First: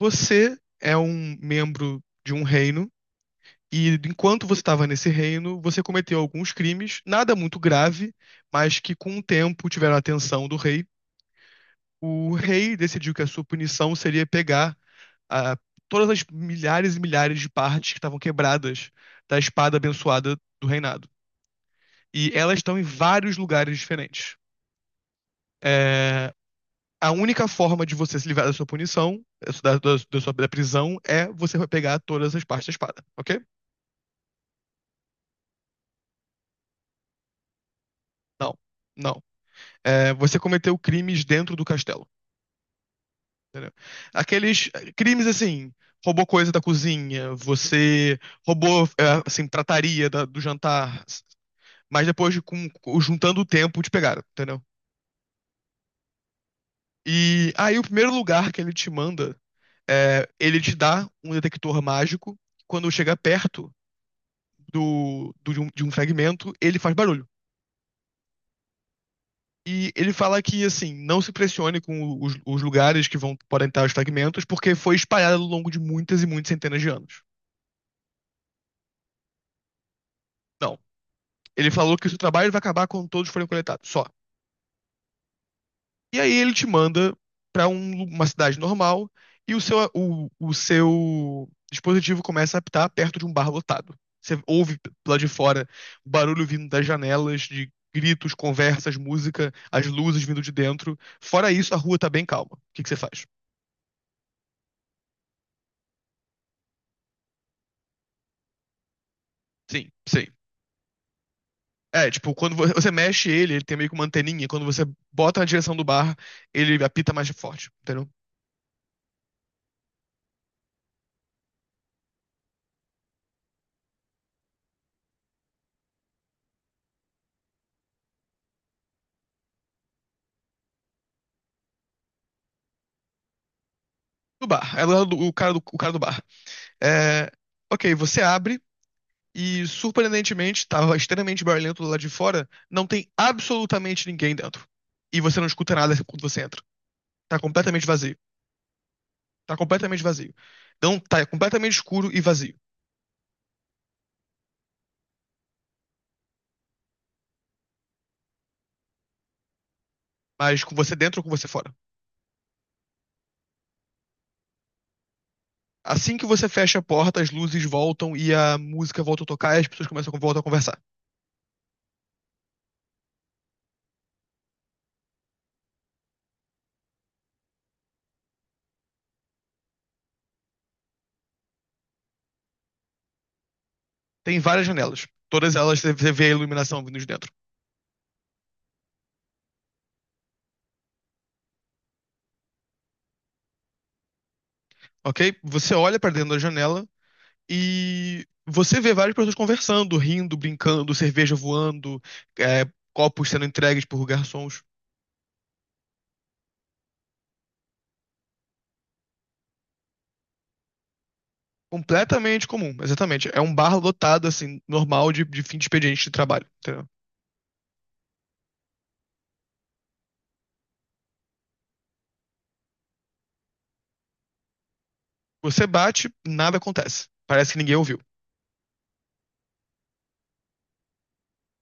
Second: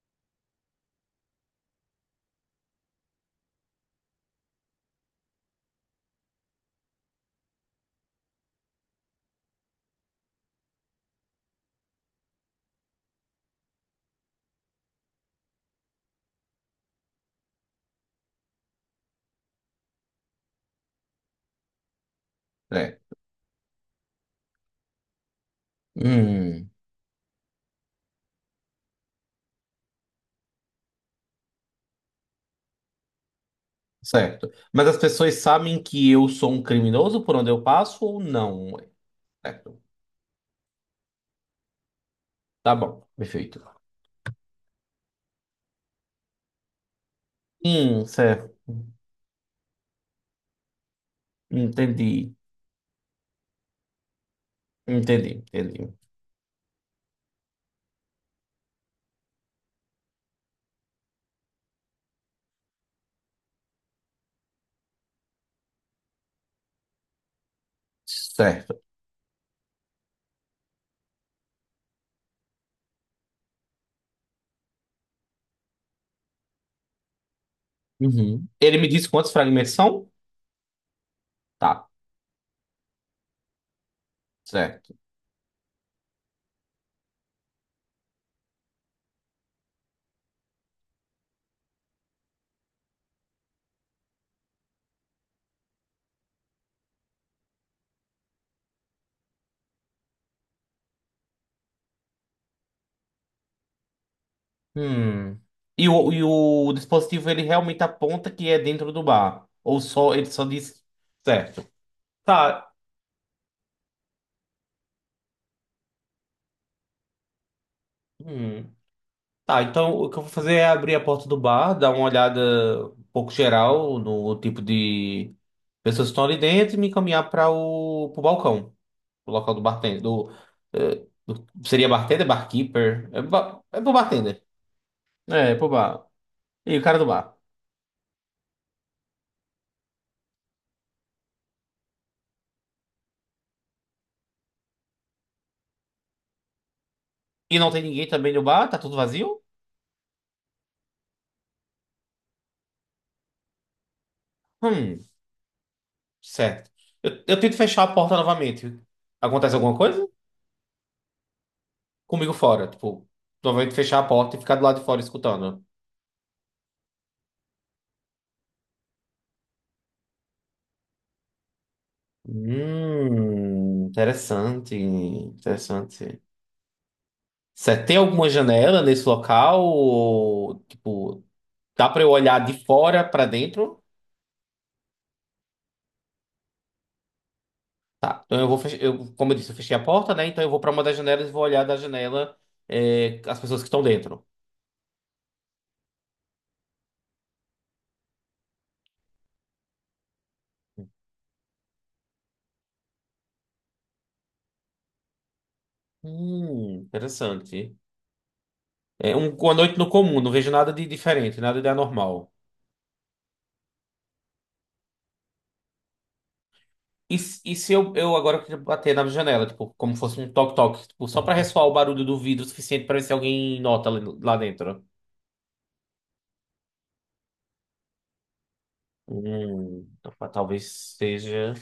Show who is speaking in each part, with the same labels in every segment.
Speaker 1: Você é um membro de um reino, e enquanto você estava nesse reino, você cometeu alguns crimes, nada muito grave, mas que com o tempo tiveram a atenção do rei. O rei decidiu que a sua punição seria pegar ah, todas as milhares e milhares de partes que estavam quebradas da espada abençoada do reinado. E elas estão em
Speaker 2: É.
Speaker 1: vários lugares diferentes. É,
Speaker 2: Hum,
Speaker 1: a única forma de você se livrar da sua punição, da prisão, é você pegar todas as partes da espada, ok?
Speaker 2: certo. Mas as pessoas sabem que eu sou um criminoso por onde eu passo ou
Speaker 1: Não,
Speaker 2: não?
Speaker 1: não.
Speaker 2: Certo.
Speaker 1: É, você cometeu crimes dentro do castelo.
Speaker 2: Tá bom, perfeito.
Speaker 1: Entendeu? Aqueles crimes assim, roubou coisa da cozinha, você
Speaker 2: Certo.
Speaker 1: roubou assim, trataria do jantar, mas
Speaker 2: Entendi.
Speaker 1: depois de juntando o tempo te pegaram, entendeu?
Speaker 2: Entendi.
Speaker 1: E aí o primeiro lugar que ele te manda é, ele te dá um detector mágico. Quando chega perto de um fragmento, ele faz barulho.
Speaker 2: Certo.
Speaker 1: E ele fala que, assim, não se pressione com os lugares que vão, podem estar os fragmentos, porque foi espalhado ao longo de muitas e muitas centenas de anos.
Speaker 2: Uhum. Ele me disse quantos fragmentos são?
Speaker 1: Não. Ele
Speaker 2: Tá,
Speaker 1: falou que o seu trabalho vai acabar quando todos forem coletados, só.
Speaker 2: certo.
Speaker 1: E aí ele te manda para uma cidade normal e o seu dispositivo começa a apitar perto de um bar lotado. Você ouve lá de fora barulho vindo das janelas, de gritos, conversas, música, as luzes vindo de dentro. Fora isso, a rua tá bem calma. O que que você faz?
Speaker 2: Hum. E o dispositivo ele realmente aponta que é dentro do bar? Ou
Speaker 1: Sim,
Speaker 2: só
Speaker 1: sim.
Speaker 2: ele só diz certo?
Speaker 1: É, tipo, quando
Speaker 2: Tá.
Speaker 1: você mexe ele, ele tem meio que uma anteninha. Quando você bota na direção do bar, ele apita mais forte, entendeu?
Speaker 2: Hum. Tá, então o que eu vou fazer é abrir a porta do bar, dar uma olhada um pouco geral no tipo de pessoas que estão ali dentro e me encaminhar para o pro balcão, o local do bartender. Do, seria bartender, barkeeper? É pro bartender.
Speaker 1: Do bar. É lá o cara
Speaker 2: É, é pro
Speaker 1: o cara do
Speaker 2: bar.
Speaker 1: bar.
Speaker 2: E o cara do
Speaker 1: É,
Speaker 2: bar?
Speaker 1: ok, você abre e, surpreendentemente, estava extremamente barulhento do lado de fora. Não tem absolutamente ninguém dentro. E você não escuta nada quando você entra. Tá
Speaker 2: E não tem
Speaker 1: completamente
Speaker 2: ninguém
Speaker 1: vazio.
Speaker 2: também no bar? Tá tudo vazio?
Speaker 1: Tá completamente vazio. Não, tá completamente escuro e vazio.
Speaker 2: Hum, certo. Eu tento fechar a porta novamente. Acontece alguma coisa?
Speaker 1: Mas com você dentro ou com você fora.
Speaker 2: Comigo fora, tipo, novamente fechar a porta e ficar do lado de fora escutando.
Speaker 1: Assim que você fecha a porta, as luzes voltam e a música volta a tocar e as pessoas começam a voltar a conversar.
Speaker 2: Interessante. Você tem alguma janela nesse local? Ou, tipo, dá pra eu olhar de fora pra dentro?
Speaker 1: Tem várias janelas. Todas elas você vê a iluminação vindo de dentro,
Speaker 2: Tá, então eu vou eu, como eu disse, eu fechei a porta, né? Então eu vou pra uma das janelas e vou olhar da janela é, as pessoas que estão dentro.
Speaker 1: ok? Você olha pra dentro da janela e você vê várias pessoas conversando, rindo, brincando, cerveja voando, é, copos sendo entregues por garçons.
Speaker 2: Interessante. É um, uma noite no comum, não vejo nada de diferente, nada de anormal.
Speaker 1: Completamente comum, exatamente. É um bar lotado, assim, normal de fim de expediente de trabalho, entendeu?
Speaker 2: E se eu agora queria bater na janela, tipo, como fosse um toque-toque, tipo, só pra ressoar o barulho do vidro o suficiente pra ver se alguém nota lá dentro?
Speaker 1: Você bate, nada acontece. Parece que ninguém ouviu.
Speaker 2: Opa, talvez seja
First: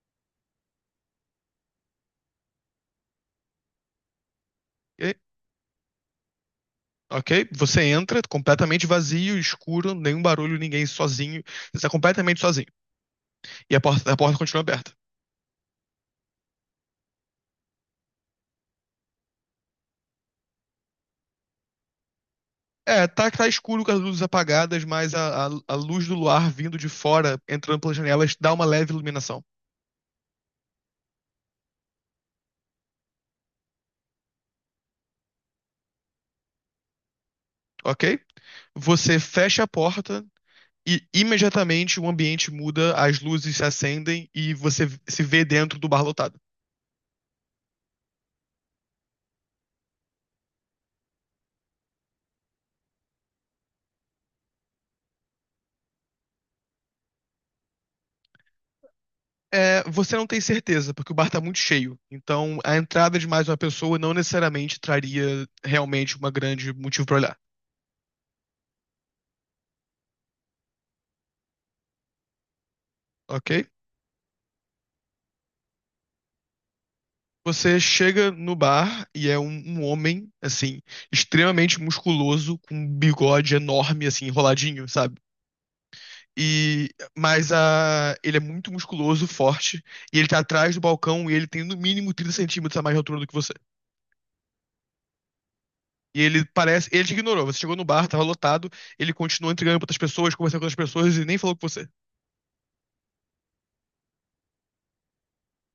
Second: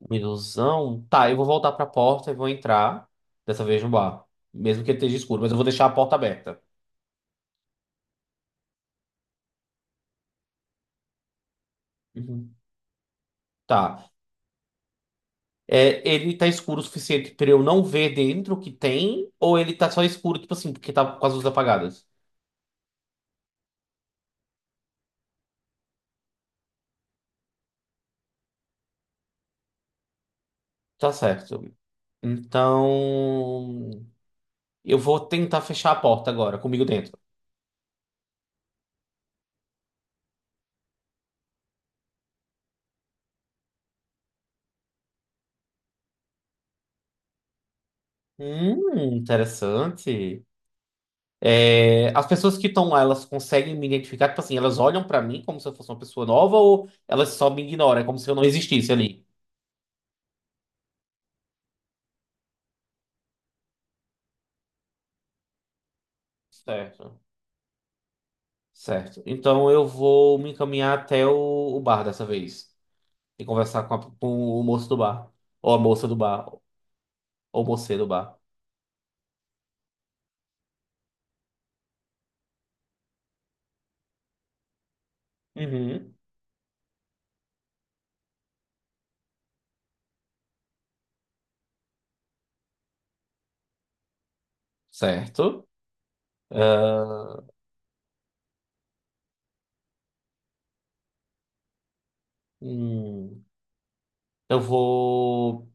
Speaker 2: uma ilusão. Tá, eu vou voltar pra porta e vou entrar, dessa vez no bar, mesmo que ele
Speaker 1: E-
Speaker 2: esteja escuro, mas eu vou deixar a porta aberta.
Speaker 1: ok? Você entra completamente vazio, escuro, nenhum barulho, ninguém sozinho. Você está completamente
Speaker 2: Uhum.
Speaker 1: sozinho. E a porta,
Speaker 2: Tá.
Speaker 1: a porta continua aberta.
Speaker 2: É, ele tá escuro o suficiente pra eu não ver dentro o que tem, ou ele tá só escuro, tipo assim, porque tá com as luzes apagadas?
Speaker 1: É, tá escuro com as luzes apagadas, mas a luz do luar vindo de fora, entrando pelas janelas, dá uma leve iluminação,
Speaker 2: Tá certo. Então. Eu vou tentar fechar a porta agora, comigo dentro.
Speaker 1: ok? Você fecha a porta e imediatamente o ambiente muda, as luzes se acendem e você se vê dentro do bar lotado.
Speaker 2: Interessante. É, as pessoas que estão lá, elas conseguem me identificar? Tipo assim, elas olham pra mim como se eu fosse uma pessoa nova ou elas só me ignoram? É como se eu não existisse ali.
Speaker 1: É, você não tem certeza, porque o bar tá muito cheio. Então, a entrada de mais uma pessoa não necessariamente traria realmente uma grande motivo pra
Speaker 2: Certo.
Speaker 1: olhar,
Speaker 2: Certo. Então eu vou me encaminhar até o bar dessa vez e
Speaker 1: ok?
Speaker 2: conversar com o moço do bar. Ou a moça do bar. Ou o
Speaker 1: Você
Speaker 2: moço do
Speaker 1: chega
Speaker 2: bar.
Speaker 1: no bar e é um, um homem, assim, extremamente musculoso, com um bigode enorme, assim, enroladinho, sabe?
Speaker 2: Uhum.
Speaker 1: E, mas a, ele é muito musculoso, forte, e ele tá atrás do balcão e ele tem no mínimo 30 centímetros a mais de altura do que você.
Speaker 2: Certo.
Speaker 1: E ele parece, ele te
Speaker 2: Ah,
Speaker 1: ignorou, você chegou no bar, tava lotado, ele continuou entregando pra outras pessoas, conversando com outras pessoas e nem falou com você.
Speaker 2: hum, eu vou.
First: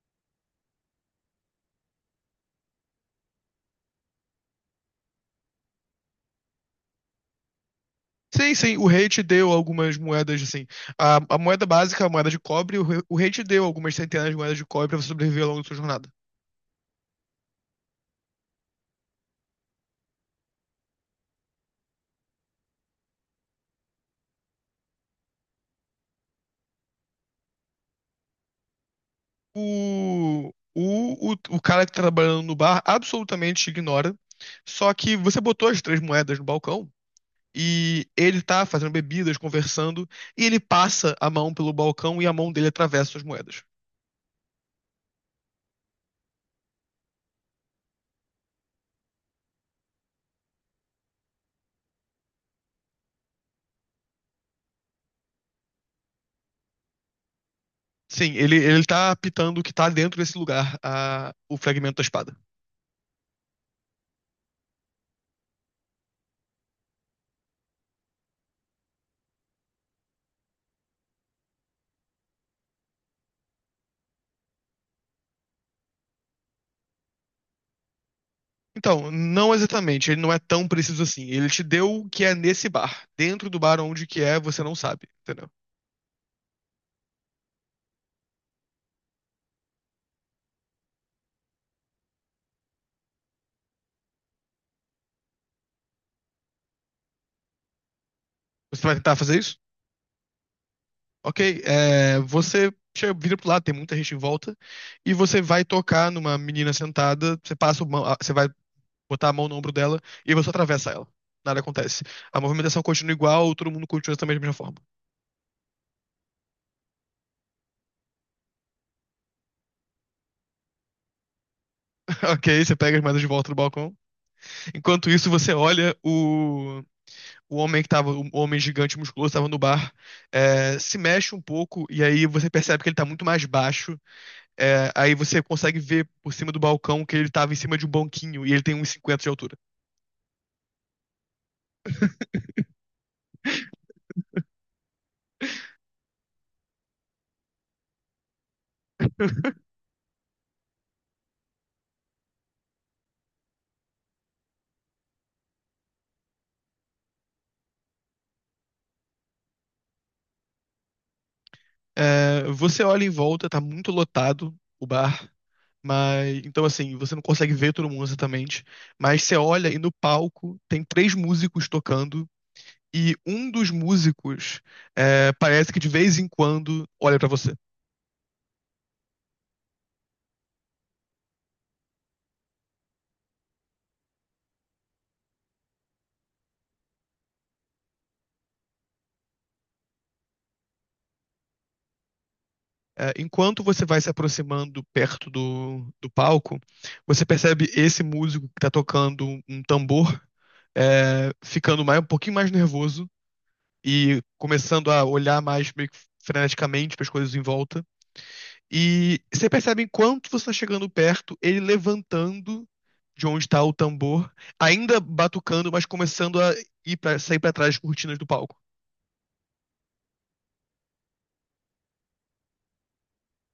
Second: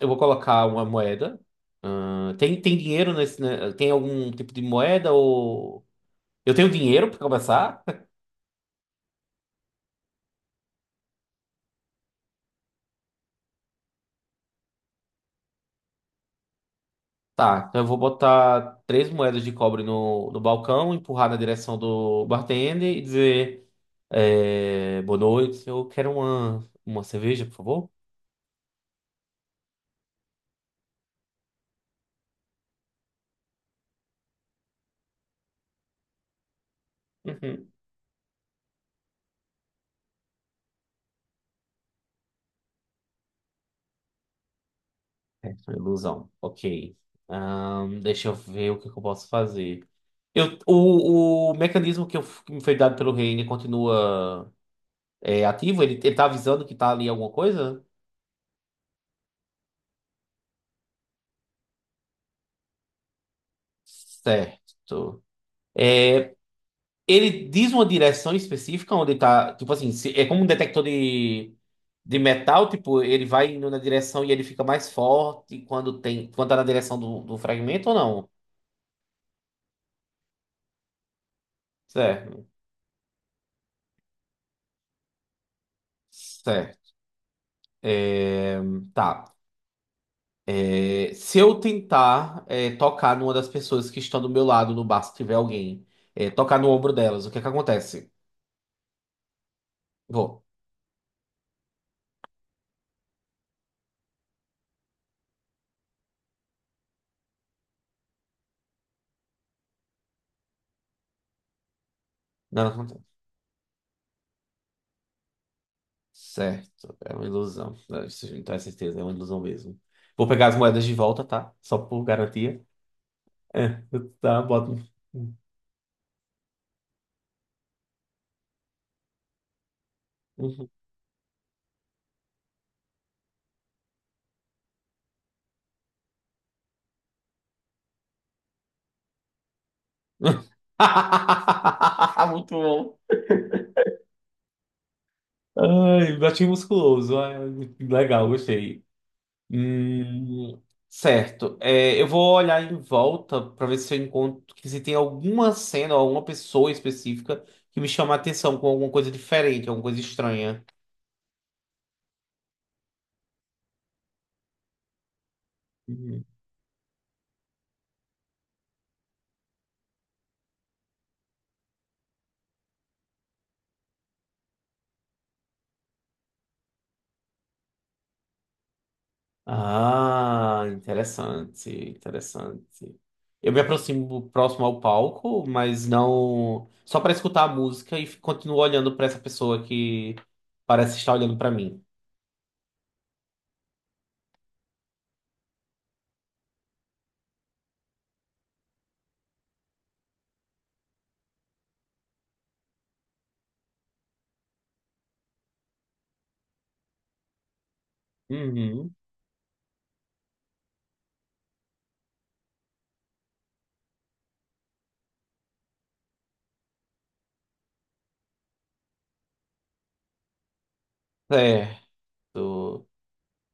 Speaker 2: Eu vou colocar uma moeda. Ah, tem dinheiro nesse, né? Tem algum tipo de moeda ou. Eu tenho dinheiro para começar?
Speaker 1: Sim, sim, o rei te deu algumas moedas, assim, a moeda básica, a moeda de cobre, o rei te deu algumas centenas de moedas de cobre pra você sobreviver ao longo da sua jornada.
Speaker 2: Tá, então eu vou botar 3 moedas de cobre no balcão, empurrar na direção do bartender e dizer: Boa noite, eu quero uma cerveja, por favor.
Speaker 1: O cara que tá trabalhando no bar absolutamente te ignora. Só que você botou as três moedas no balcão
Speaker 2: Uhum.
Speaker 1: e ele tá fazendo bebidas, conversando, e ele passa a mão pelo balcão e a mão dele atravessa as moedas.
Speaker 2: É, foi ilusão. Ok. Deixa eu ver que eu posso fazer. O mecanismo que me foi dado pelo Reine continua. É ativo? Ele tá avisando que tá ali alguma coisa?
Speaker 1: Sim, ele tá apitando o que tá dentro desse lugar, a, o fragmento da espada.
Speaker 2: Certo. É, ele diz uma direção específica onde tá. Tipo assim, é como um detector de metal, tipo, ele vai indo na direção e ele fica mais forte quando tem, quando tá na direção do fragmento ou não?
Speaker 1: Então, não exatamente, ele não é tão preciso assim. Ele te deu o que é
Speaker 2: Certo.
Speaker 1: nesse bar. Dentro do bar onde que é, você não sabe, entendeu?
Speaker 2: Certo. É, tá. É, se eu tentar tocar numa das pessoas que estão do meu lado no bar, se tiver alguém, tocar no ombro delas, o que é que acontece?
Speaker 1: Você vai tentar fazer isso?
Speaker 2: Vou.
Speaker 1: Ok, é, você chega, vira pro lado, tem muita gente em volta, e você vai tocar numa menina sentada, você passa você vai botar a mão no ombro dela e você atravessa ela. Nada acontece. A
Speaker 2: Não,
Speaker 1: movimentação
Speaker 2: não
Speaker 1: continua igual, todo mundo continua também da mesma forma.
Speaker 2: certo, é uma ilusão. Não, isso não tem certeza, é uma ilusão mesmo. Vou pegar as moedas de volta, tá? Só por
Speaker 1: Ok,
Speaker 2: garantia.
Speaker 1: você pega as moedas de volta do
Speaker 2: É,
Speaker 1: balcão.
Speaker 2: tá, bota.
Speaker 1: Enquanto isso,
Speaker 2: Uhum.
Speaker 1: você olha o homem que tava, o homem gigante musculoso estava no bar, é, se mexe um pouco, e aí você percebe que ele tá muito mais baixo. É, aí você consegue ver por cima do balcão que ele tava em cima de um banquinho e ele tem uns 50 de altura.
Speaker 2: Muito bom. Ai, gatinho musculoso. Ai, legal, gostei. Hum, certo. É, eu vou olhar em volta para ver se eu encontro que se tem alguma cena ou alguma pessoa específica que me chama a atenção com alguma coisa diferente, alguma coisa estranha.
Speaker 1: É, você olha em volta, tá muito lotado o bar, mas então assim, você não consegue ver todo mundo exatamente, mas você olha e no palco tem três músicos tocando e um dos músicos é, parece que de vez em quando olha pra você.
Speaker 2: Ah, interessante. Eu me aproximo próximo ao palco, mas não só para escutar a música e continuo olhando para essa pessoa que parece estar olhando para mim.
Speaker 1: É, enquanto você vai se aproximando perto do palco, você percebe esse músico que tá tocando um tambor é, ficando mais, um pouquinho mais nervoso e começando a olhar mais meio que freneticamente para as coisas em volta.
Speaker 2: Uhum,
Speaker 1: E você percebe enquanto você está chegando perto, ele levantando de onde está o tambor, ainda batucando, mas começando a ir pra, sair para trás das cortinas do palco.
Speaker 2: certo.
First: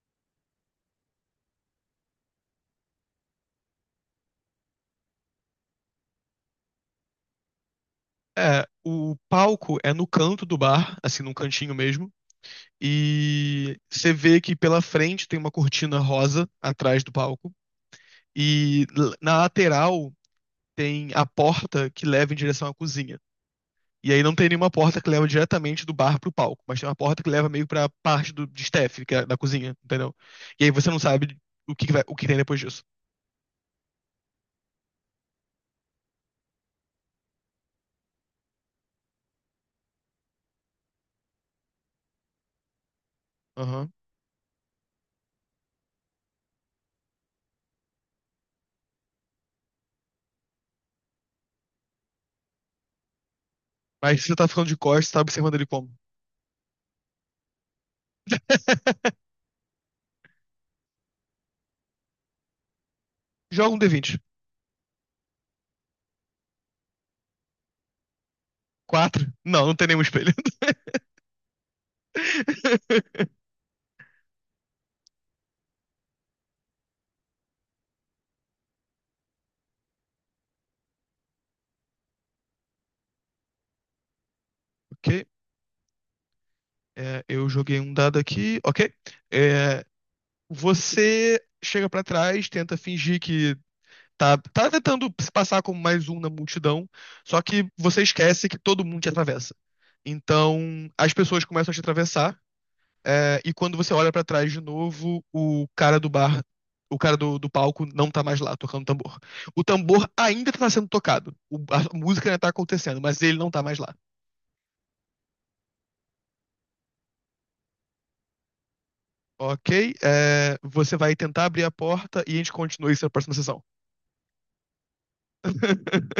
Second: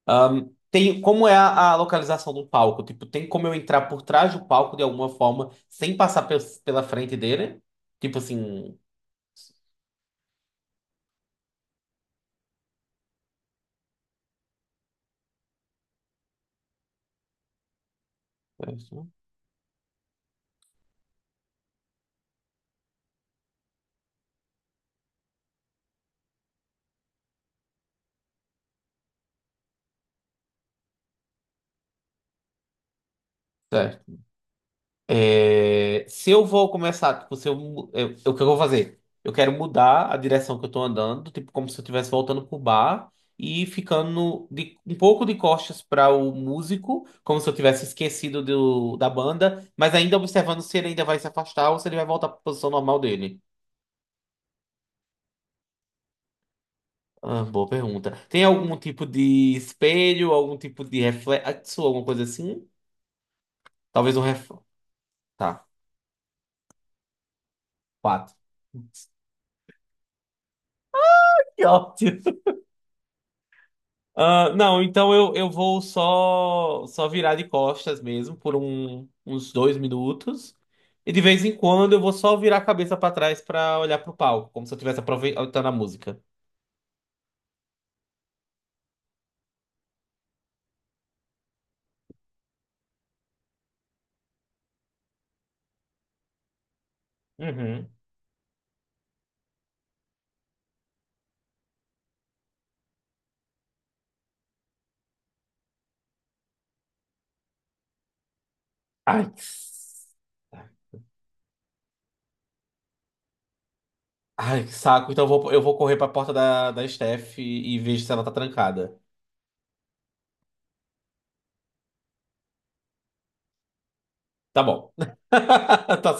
Speaker 2: Tem como é a localização do palco? Tipo, tem como eu entrar por trás do palco de alguma forma sem passar pela frente dele? Tipo
Speaker 1: É,
Speaker 2: assim,
Speaker 1: o palco é no canto do bar, assim, num cantinho mesmo. E você vê que pela frente tem uma cortina rosa atrás do palco. E na lateral tem a porta que leva em direção à cozinha. E aí não tem nenhuma porta que leva diretamente do bar pro palco, mas tem uma porta que leva meio pra parte de staff, que é da cozinha, entendeu? E aí você não sabe o que, que vai, o que tem depois disso.
Speaker 2: certo. É, se eu vou começar, tipo, se eu, mu- eu- o que eu vou fazer? Eu quero mudar a direção que eu tô andando, tipo, como se eu estivesse voltando pro bar e
Speaker 1: Aham.
Speaker 2: ficando de, um pouco de costas para o músico, como se eu tivesse esquecido da banda, mas ainda observando se ele ainda vai se afastar ou se ele vai voltar para a posição normal dele.
Speaker 1: Mas se você tá ficando de costas, você tá observando ele como?
Speaker 2: Ah, boa pergunta. Tem algum tipo de espelho, algum tipo de reflexo, alguma coisa assim?
Speaker 1: Joga um
Speaker 2: Talvez
Speaker 1: D20.
Speaker 2: um reflexo. Tá, 4.
Speaker 1: Quatro? Não, não tem nenhum espelho.
Speaker 2: Que ótimo. Ah, não, então eu vou só virar de costas mesmo por uns 2 minutos. E de vez em quando eu vou só virar a cabeça pra trás pra olhar pro palco, como se eu estivesse
Speaker 1: Ok.
Speaker 2: aproveitando a música.
Speaker 1: É, eu joguei um dado aqui. Ok. É, você chega pra trás, tenta fingir que tá, tá tentando se passar como mais um na multidão, só que
Speaker 2: Uhum.
Speaker 1: você esquece que todo mundo te atravessa. Então, as pessoas começam a te atravessar, é, e quando você olha pra trás de novo, o cara do bar, o cara do palco não tá mais lá tocando tambor.
Speaker 2: Ai, que
Speaker 1: O
Speaker 2: s-
Speaker 1: tambor ainda tá sendo tocado, a música ainda tá acontecendo, mas ele não tá mais lá.
Speaker 2: Ai, que saco. Então eu vou correr pra porta da Steph e vejo se ela tá trancada.
Speaker 1: Ok, é, você vai tentar abrir a porta e a gente continua isso na próxima sessão.
Speaker 2: Tá bom. Tá